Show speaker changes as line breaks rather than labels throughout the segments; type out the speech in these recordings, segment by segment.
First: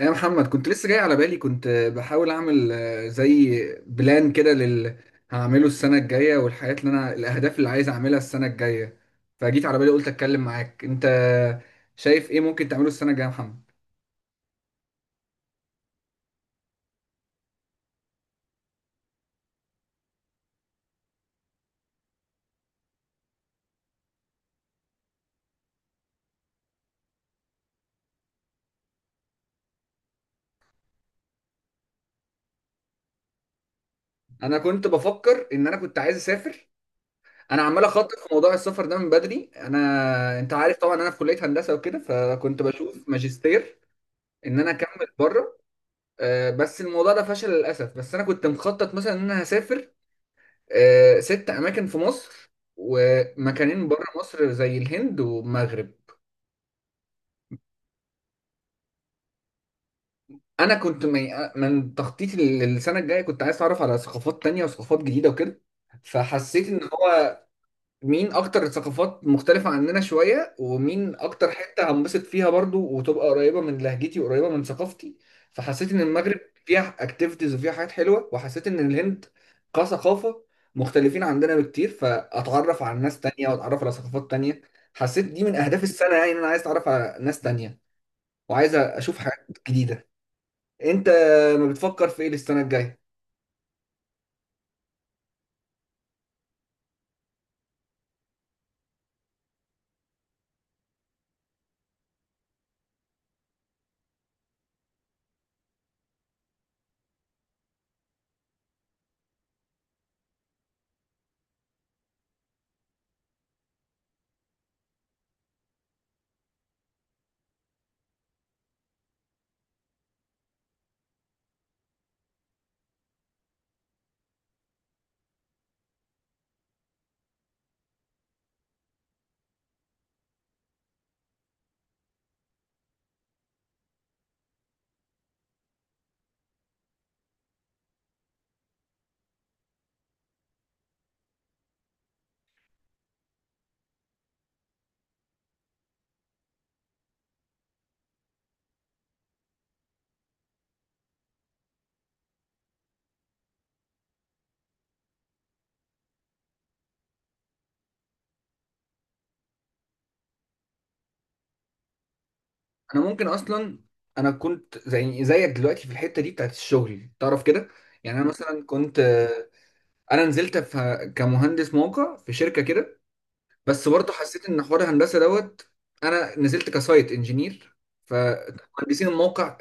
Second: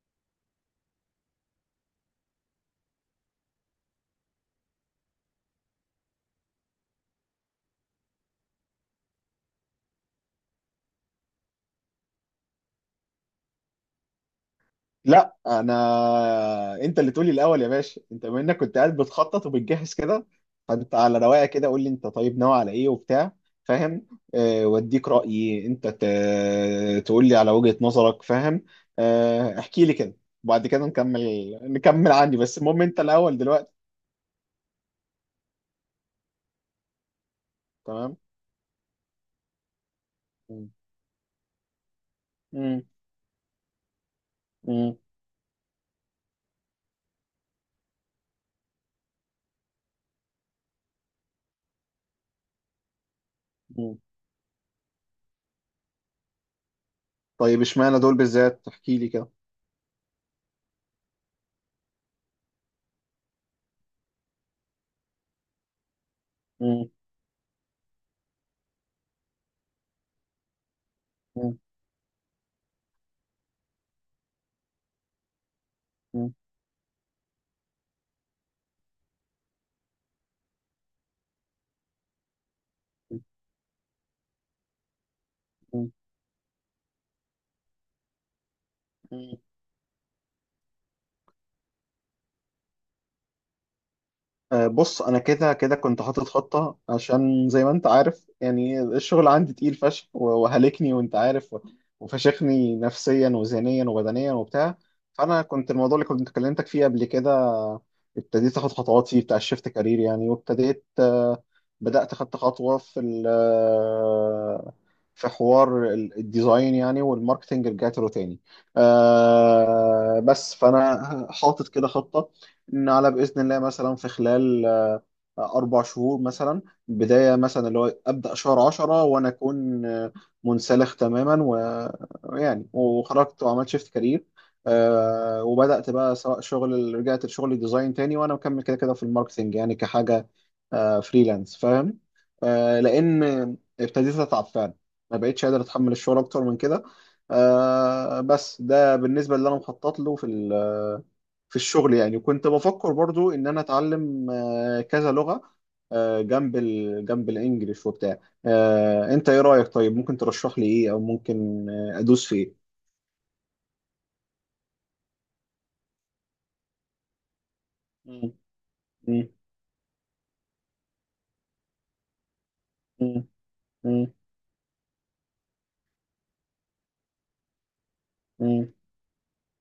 يا محمد، كنت لسه جاي على بالي. كنت بحاول اعمل زي بلان كده هعمله السنة الجاية، والحاجات اللي الاهداف اللي عايز اعملها السنة الجاية. فجيت على بالي قلت اتكلم معاك. انت شايف ايه ممكن تعمله السنة الجاية يا محمد؟
لا انا. انت اللي تقولي الاول يا باشا، انت بما انك كنت قاعد بتخطط وبتجهز كده، فانت على رواقه كده قول لي انت طيب ناوي على ايه وبتاع، فاهم؟ أه، واديك رايي انت تقول لي على وجهه نظرك، فاهم؟ أه، احكي لي كده وبعد كده نكمل. نكمل عندي بس المهم انت الاول دلوقتي.
انا كنت بفكر ان انا كنت عايز اسافر. انا عمال اخطط
تمام.
في موضوع السفر ده من بدري. انا انت
مم.
عارف طبعا انا في كلية هندسة وكده، فكنت
مم.
بشوف ماجستير ان انا
مم.
اكمل بره. بس الموضوع ده فشل للاسف. بس انا كنت مخطط مثلا ان انا هسافر ست أماكن في مصر ومكانين
مم.
بره مصر، زي الهند والمغرب.
طيب اشمعنى دول بالذات، احكي لي كده.
أنا كنت من تخطيطي للسنة الجاية كنت عايز أتعرف على ثقافات تانية وثقافات جديدة وكده. فحسيت إن
مم.
هو مين اكتر ثقافات مختلفة عننا شوية، ومين اكتر
مم.
حتة هنبسط فيها برضو وتبقى قريبة من لهجتي وقريبة من ثقافتي. فحسيت ان
مم.
المغرب فيها اكتيفيتيز وفيها حاجات حلوة، وحسيت ان الهند كثقافة مختلفين عندنا بكتير، فاتعرف على ناس تانية واتعرف على ثقافات تانية. حسيت دي من اهداف السنة، يعني ان انا عايز اتعرف على ناس تانية وعايز اشوف
مم.
حاجات جديدة. انت ما بتفكر في ايه للسنة الجاية؟
بص انا كده كده كنت حاطط خطه، عشان زي ما انت عارف يعني الشغل عندي تقيل فشخ و- وهلكني وانت عارف، و- وفشخني نفسيا وذهنيا وبدنيا وبتاع. فانا كنت الموضوع اللي كنت كلمتك فيه قبل كده ابتديت اخد خطوات فيه بتاع الشيفت كارير يعني، وابتديت بدات خدت خطوه في في حوار ال- الديزاين يعني، والماركتنج رجعت له تاني. بس فانا حاطط كده خطه نعلى بإذن الله مثلا في خلال أربع شهور مثلا. بداية مثلا اللي هو أبدأ شهر عشرة وأنا أكون منسلخ تماما ويعني وخرجت وعملت شيفت كارير. وبدأت بقى سواء شغل رجعت لشغل ديزاين تاني وأنا مكمل كده كده في الماركتينج يعني كحاجة فريلانس، فاهم؟ لأن ابتديت أتعب فعلا، ما بقتش قادر أتحمل الشغل أكتر من كده. بس ده بالنسبة اللي أنا مخطط له في في الشغل. يعني كنت بفكر برضو ان انا اتعلم كذا لغة جنب الانجليش وبتاع. انت ايه رأيك؟ طيب ممكن ترشح لي ايه، او ممكن ادوس في ايه؟
انا ممكن اصلا، انا كنت زي زيك دلوقتي في الحته دي بتاعت الشغل، تعرف كده. يعني انا
مم،
مثلا كنت،
مم،
انا نزلت في كمهندس موقع في شركه كده. بس
مم،
برضه حسيت ان حوار الهندسه دوت. انا نزلت كسايت انجينير،
مم،
فمهندسين الموقع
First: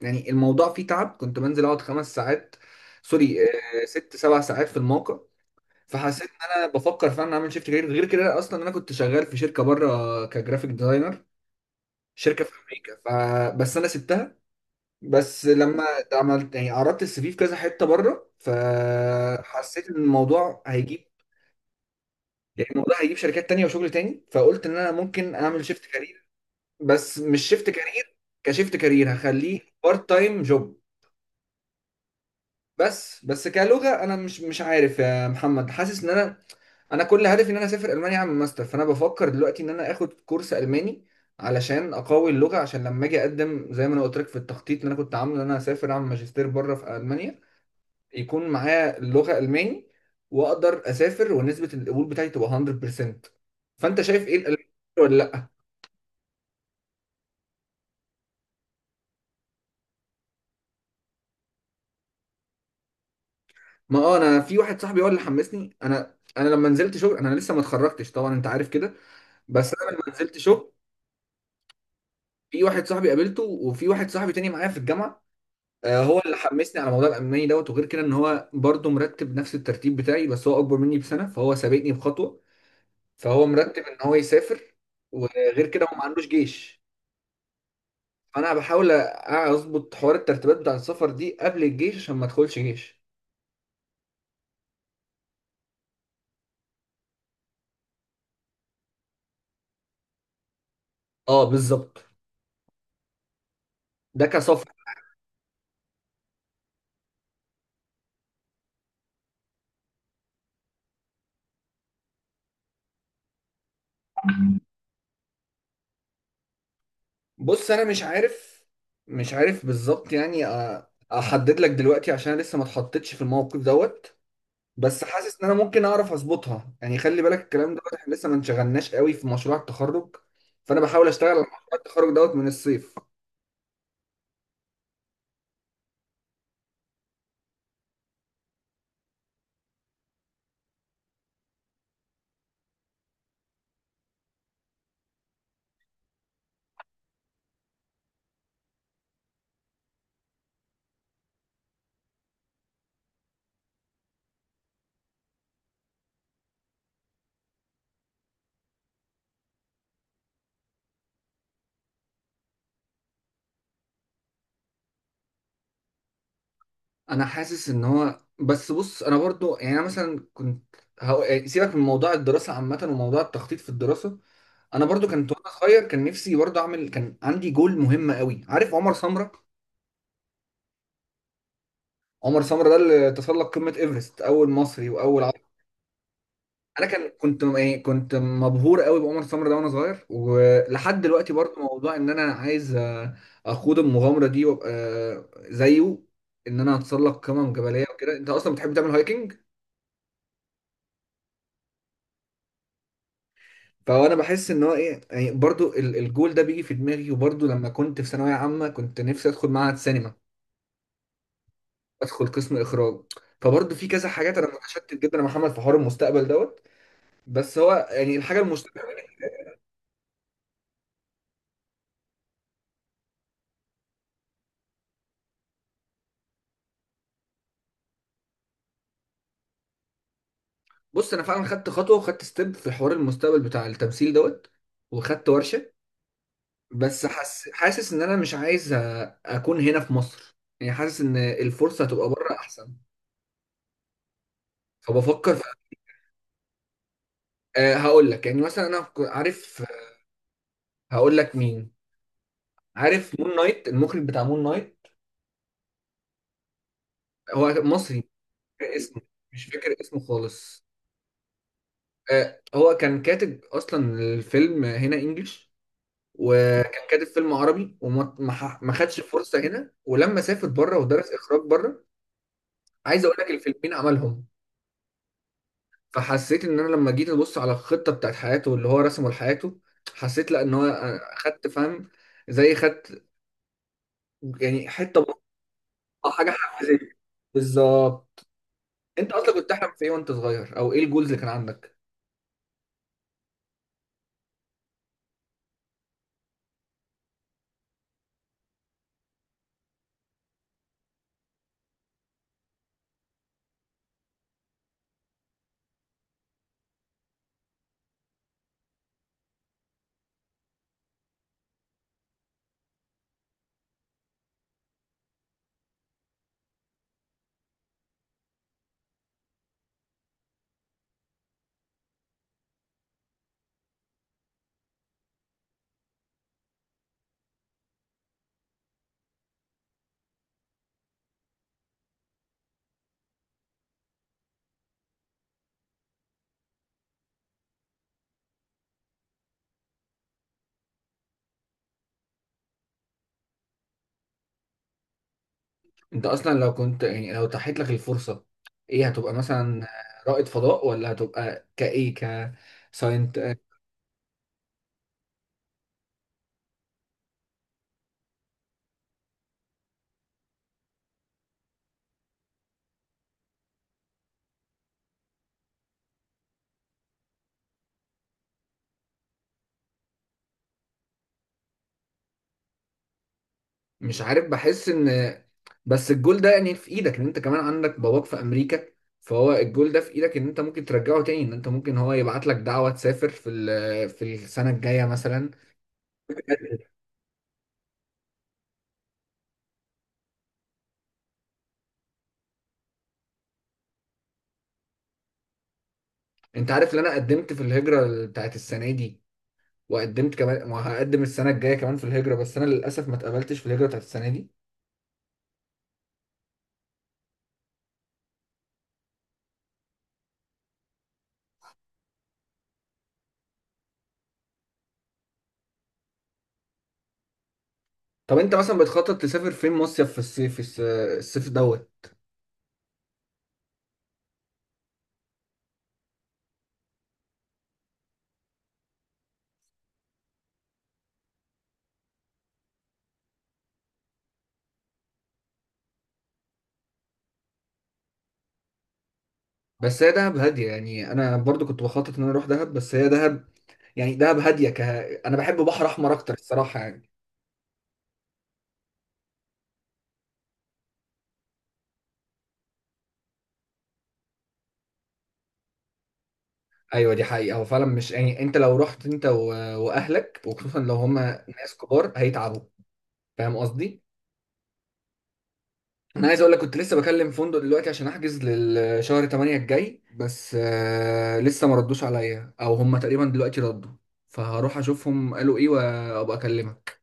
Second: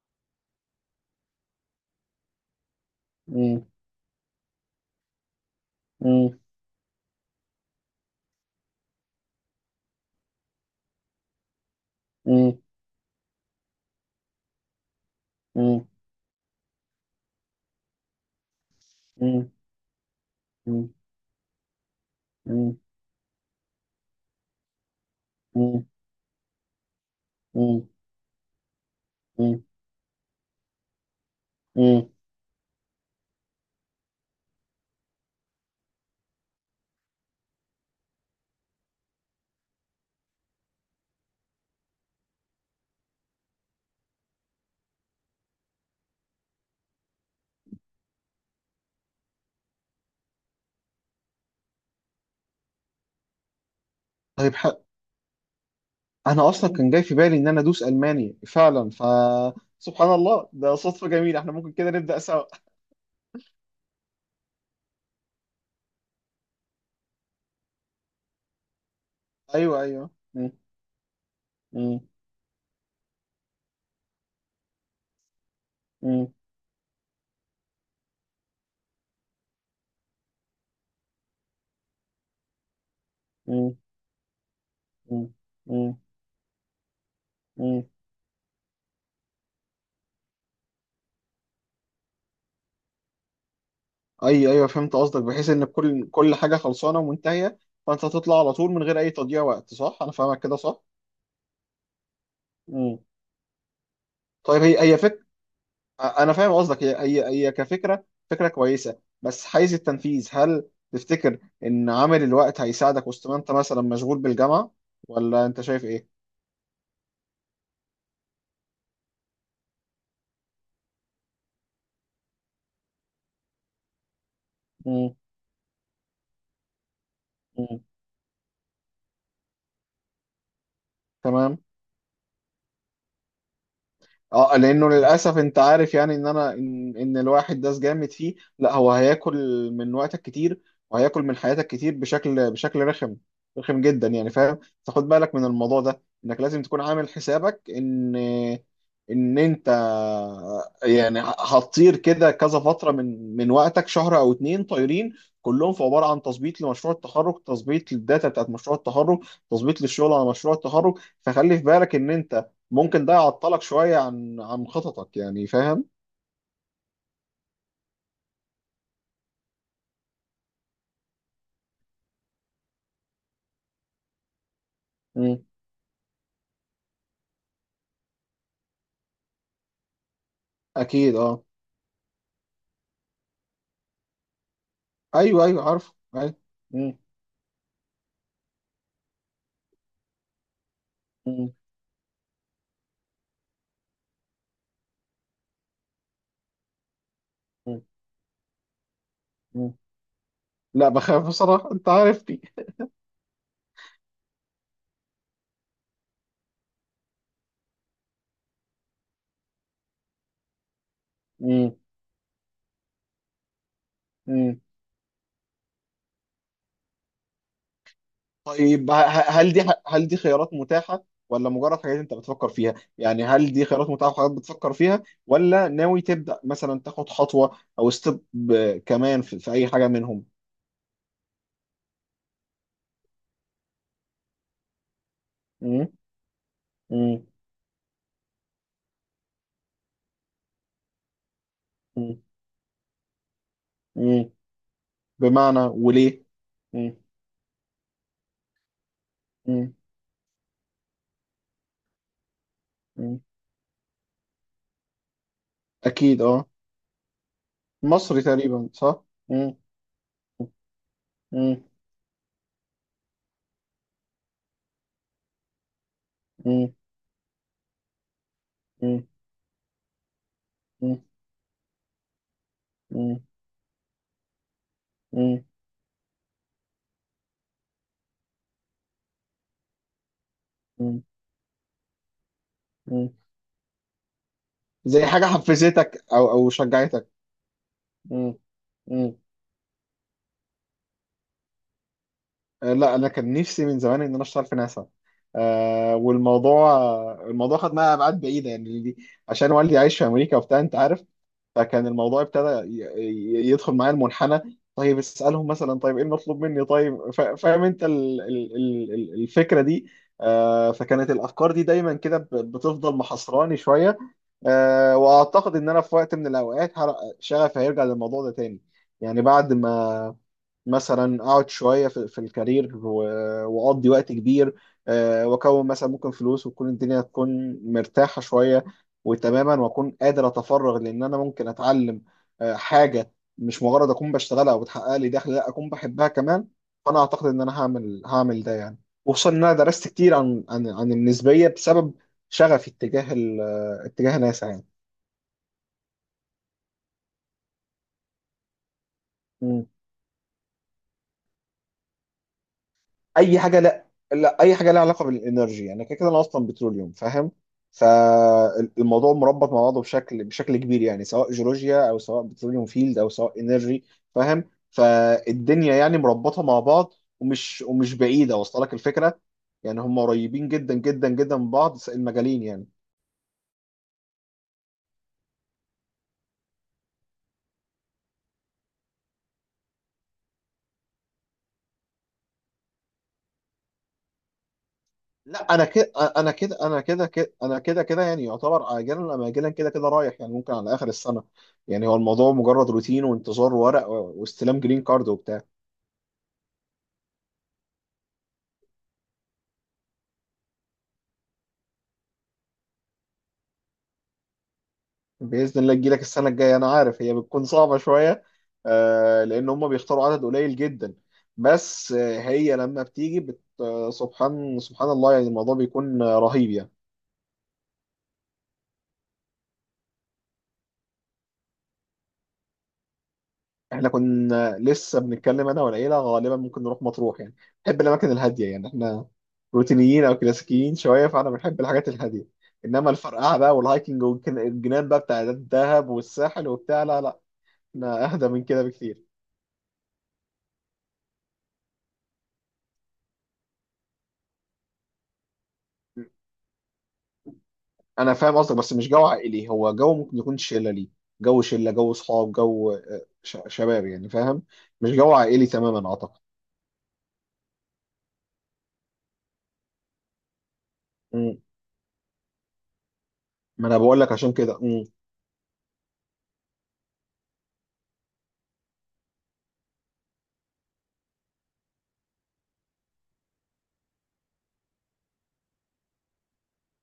يعني الموضوع فيه تعب. كنت بنزل اقعد خمس ساعات، سوري،
مم،
ست سبع ساعات في الموقع. فحسيت
مم،
ان انا بفكر فعلا اعمل شيفت كارير. غير كده اصلا انا كنت شغال في شركه بره كجرافيك ديزاينر، شركه في
مم،
امريكا، فبس انا سبتها. بس لما
مم،
عملت، يعني عرضت السي في في كذا حته بره،
مم،
فحسيت ان الموضوع
مم،
هيجيب،
مم،
يعني
مم،
الموضوع هيجيب شركات تانية وشغل تاني، فقلت ان انا ممكن اعمل شيفت
مم،
كارير. بس مش شيفت
مم،
كارير كشيفت كارير، هخليه
مم،
بارت تايم جوب.
مم.
بس كلغه، انا مش عارف يا محمد. حاسس ان انا كل هدفي ان انا اسافر المانيا اعمل ماستر. فانا بفكر دلوقتي ان انا اخد كورس الماني علشان اقوي اللغه، عشان لما اجي اقدم زي ما انا قلت لك في التخطيط اللي انا كنت عامله، ان انا اسافر اعمل ماجستير بره في المانيا، يكون معايا اللغة ألماني وأقدر أسافر، ونسبة القبول بتاعتي تبقى 100%. فأنت شايف إيه
طيب
الألماني ولا لأ؟
انا اصلا كان جاي في بالي ان انا ادوس الماني فعلا، ف سبحان الله ده صدفة جميلة، احنا ممكن كده نبدأ سوا.
ما أنا في واحد صاحبي هو اللي حمسني. أنا لما نزلت شغل، أنا لسه ما اتخرجتش طبعا أنت عارف كده، بس
ايوه،
أنا لما
ايوه.
نزلت شغل
مم.
في واحد صاحبي قابلته، وفي واحد صاحبي تاني معايا في الجامعة، هو
مم.
اللي حمسني على موضوع الألماني دوت. وغير كده إن هو برضه مرتب نفس الترتيب بتاعي، بس هو أكبر مني بسنة فهو سابقني بخطوة. فهو
مم.
مرتب إن هو يسافر،
مم.
وغير كده هو
مم.
ما عندوش جيش.
مم.
فانا بحاول اظبط حوار الترتيبات بتاع السفر دي قبل الجيش، عشان ما ادخلش جيش.
ايوه، ايوه، فهمت قصدك، بحيث ان كل حاجه خلصانه ومنتهيه، فانت تطلع على طول من غير اي تضييع وقت. صح؟ انا فاهمك كده، صح؟
اه بالظبط،
مم.
ده
طيب
كسفر.
هي هي فك انا فاهم قصدك، هي كفكره، فكره كويسه، بس حيز التنفيذ هل تفتكر ان عامل الوقت هيساعدك وسط ما انت مثلا مشغول بالجامعه، ولا انت شايف ايه؟
بص انا مش عارف، مش عارف بالظبط، يعني احدد لك دلوقتي، عشان أنا لسه ما اتحطيتش في الموقف دوت. بس
مم.
حاسس ان انا ممكن اعرف اظبطها. يعني خلي بالك، الكلام
مم.
دوت احنا لسه ما انشغلناش قوي في مشروع التخرج، فانا بحاول اشتغل على
تمام.
مشروع التخرج دوت من الصيف.
اه، لانه للاسف انت عارف يعني ان إن الواحد ده جامد فيه، لا هو هياكل من وقتك كتير، وهياكل من حياتك كتير بشكل رخم. رخم جدا يعني، فاهم؟ فخد بالك من الموضوع ده انك لازم تكون عامل حسابك ان انت يعني هتطير كده كذا فتره من وقتك، شهر او اتنين طايرين، كلهم في عباره عن تظبيط لمشروع التخرج، تظبيط للداتا بتاعت مشروع التخرج، تظبيط للشغل على مشروع التخرج. فخلي في بالك ان انت ممكن ده يعطلك شوية عن خططك، يعني فاهم؟
انا حاسس ان هو، بس بص انا برضو يعني، انا مثلا كنت، سيبك من موضوع الدراسة عامة وموضوع التخطيط في الدراسة. انا برضو كنت
مم.
وانا صغير كان نفسي برضو اعمل، كان عندي جول مهم قوي. عارف عمر سمره؟
أكيد أه.
عمر سمره ده اللي تسلق قمه ايفرست، اول مصري واول عربي.
أيوه أيوه، عارف، أيوه.
انا
مم.
يعني كنت مبهور قوي بعمر سمره ده وانا صغير، ولحد دلوقتي
مم.
برضو موضوع ان انا عايز اخوض المغامره دي، وابقى زيه، ان انا اتسلق قمم
مم.
جبليه وكده. انت اصلا بتحب تعمل هايكنج؟
مم. لا بخاف بصراحة، أنت عارفني.
فانا بحس ان هو ايه، يعني برضو الجول ده بيجي في دماغي. وبرضو لما كنت في ثانويه عامه كنت نفسي ادخل معهد سينما،
مم.
ادخل قسم اخراج. فبرضه في كذا حاجات، انا
مم.
متشتت جدا يا محمد في حوار المستقبل دوت. بس هو يعني الحاجه المستقبل.
طيب هل دي خيارات متاحة، ولا مجرد حاجات أنت بتفكر فيها؟ يعني هل دي خيارات متاحة وحاجات بتفكر فيها، ولا ناوي تبدأ مثلا تاخد خطوة أو ستيب كمان في أي حاجة منهم؟
بص انا فعلا خدت خطوه وخدت ستيب في حوار المستقبل بتاع التمثيل دوت، وخدت ورشه.
مم.
بس
مم.
حاسس ان انا مش عايز اكون هنا في مصر. يعني حاسس ان الفرصه هتبقى
مم.
بره احسن،
مم.
فبفكر في...
بمعنى وليه؟ مم.
أه هقول لك، يعني مثلا انا عارف،
مم.
هقول لك مين. عارف
مم.
مون نايت، المخرج بتاع مون نايت؟
أكيد أه.
هو مصري.
مصري
مش
تقريبا،
فاكر اسمه،
صح؟
مش
مم.
فاكر اسمه خالص.
مم.
هو كان كاتب اصلا الفيلم هنا انجلش،
مم.
وكان كاتب فيلم عربي، وما ما ح- ما خدش
مم.
فرصه هنا. ولما سافر بره
مم.
ودرس اخراج بره، عايز اقول
مم.
لك الفيلمين عملهم.
مم.
فحسيت ان انا لما جيت ابص على الخطه بتاعت حياته، اللي هو رسمه لحياته، حسيت لا ان هو
مم.
خدت، فاهم، زي خدت
مم.
يعني حته
زي حاجة حفزتك
بسيطة، حاجه
أو أو
حفزيه،
شجعتك.
بالظبط.
مم.
انت
مم.
اصلا كنت تحلم في ايه وانت صغير؟ او ايه الجولز اللي كان عندك؟
لا أنا كان نفسي من زمان إن أنا أشتغل في ناسا. آه، والموضوع الموضوع خد معايا أبعاد بعيدة يعني عشان والدي عايش في أمريكا وبتاع أنت عارف. فكان الموضوع ابتدى يدخل معايا المنحنى، طيب اسألهم مثلا، طيب ايه المطلوب مني، طيب فاهم انت ال- ال- ال- ال- الفكرة دي. فكانت الافكار دي دايما كده بتفضل محصراني شوية. واعتقد ان انا في وقت من الاوقات شغفي هيرجع للموضوع ده تاني، يعني بعد ما مثلا اقعد شويه في الكارير و- واقضي وقت كبير. واكون مثلا ممكن فلوس، وتكون الدنيا تكون مرتاحه شويه وتماما، واكون قادر اتفرغ لان انا ممكن اتعلم حاجه مش مجرد اكون بشتغلها وبتحقق لي دخل، لا اكون بحبها كمان. فانا اعتقد ان انا هعمل ده يعني. وخصوصا ان انا درست كتير عن النسبيه بسبب شغفي اتجاه اتجاه ناسا.
انت اصلا لو كنت، يعني لو تحت لك الفرصه، ايه هتبقى مثلا؟
يعني
رائد فضاء، ولا هتبقى كايه، كساينت؟
اي حاجه. لا، لا اي حاجه لها علاقه بالانرجي، يعني كده كده انا اصلا بتروليوم، فاهم؟ فالموضوع مربط مع بعضه بشكل كبير يعني، سواء جيولوجيا او سواء بتروليوم فيلد او سواء انرجي، فاهم؟ فالدنيا يعني مربطه مع بعض، ومش بعيده، واصله لك الفكره؟ يعني هم قريبين جدا جدا جدا من بعض المجالين يعني.
مش عارف. بحس ان، بس الجول ده يعني في ايدك، ان انت كمان عندك باباك في امريكا. فهو الجول ده في ايدك، ان انت ممكن ترجعه تاني، ان انت ممكن هو يبعت لك دعوه تسافر في في السنه الجايه مثلا.
لا انا كده. انا كده كده يعني يعتبر اجلا ام اجلا، كده كده رايح يعني، ممكن على اخر السنه. يعني هو الموضوع مجرد روتين وانتظار ورق واستلام جرين كارد وبتاع.
انت عارف ان انا قدمت في الهجرة بتاعت السنة دي، وقدمت كمان وهقدم السنة الجاية كمان في الهجرة، بس انا للاسف ما اتقبلتش في الهجرة بتاعت السنة دي.
باذن الله تجيلك السنه الجايه، انا عارف هي بتكون صعبه شويه، لان هم بيختاروا عدد قليل جدا. بس هي لما بتيجي بت... آه، سبحان سبحان الله، يعني الموضوع بيكون رهيب يعني.
طب انت مثلا بتخطط تسافر فين مصيف في الصيف، الصيف دوت؟
احنا كنا لسه بنتكلم انا والعيله، غالبا ممكن نروح مطروح يعني. بنحب الاماكن الهاديه يعني، احنا روتينيين او كلاسيكيين شويه، فانا بنحب الحاجات الهاديه. انما الفرقعه بقى والهايكنج والجنان بقى بتاع الدهب والساحل وبتاع، لا لا، احنا اهدى من كده بكتير.
بس هي دهب هاديه، يعني انا برضو كنت بخطط ان انا اروح دهب، بس هي دهب يعني دهب هاديه انا بحب بحر احمر اكتر الصراحه يعني.
انا فاهم قصدك، بس مش جو عائلي، هو جو ممكن يكون شله ليه، جو شله، جو صحاب، جو شباب يعني فاهم، مش جو عائلي تماما اعتقد.
ايوه دي حقيقه، هو فعلا مش يعني، انت لو رحت انت واهلك، وخصوصا لو هما
مم.
ناس كبار هيتعبوا، فاهم
ما انا
قصدي؟
بقول لك عشان كده. مم.
انا عايز اقول لك، كنت لسه بكلم فندق دلوقتي عشان احجز للشهر 8 الجاي، بس لسه ما ردوش عليا، او هما تقريبا دلوقتي ردوا، فهروح اشوفهم قالوا ايه وابقى اكلمك.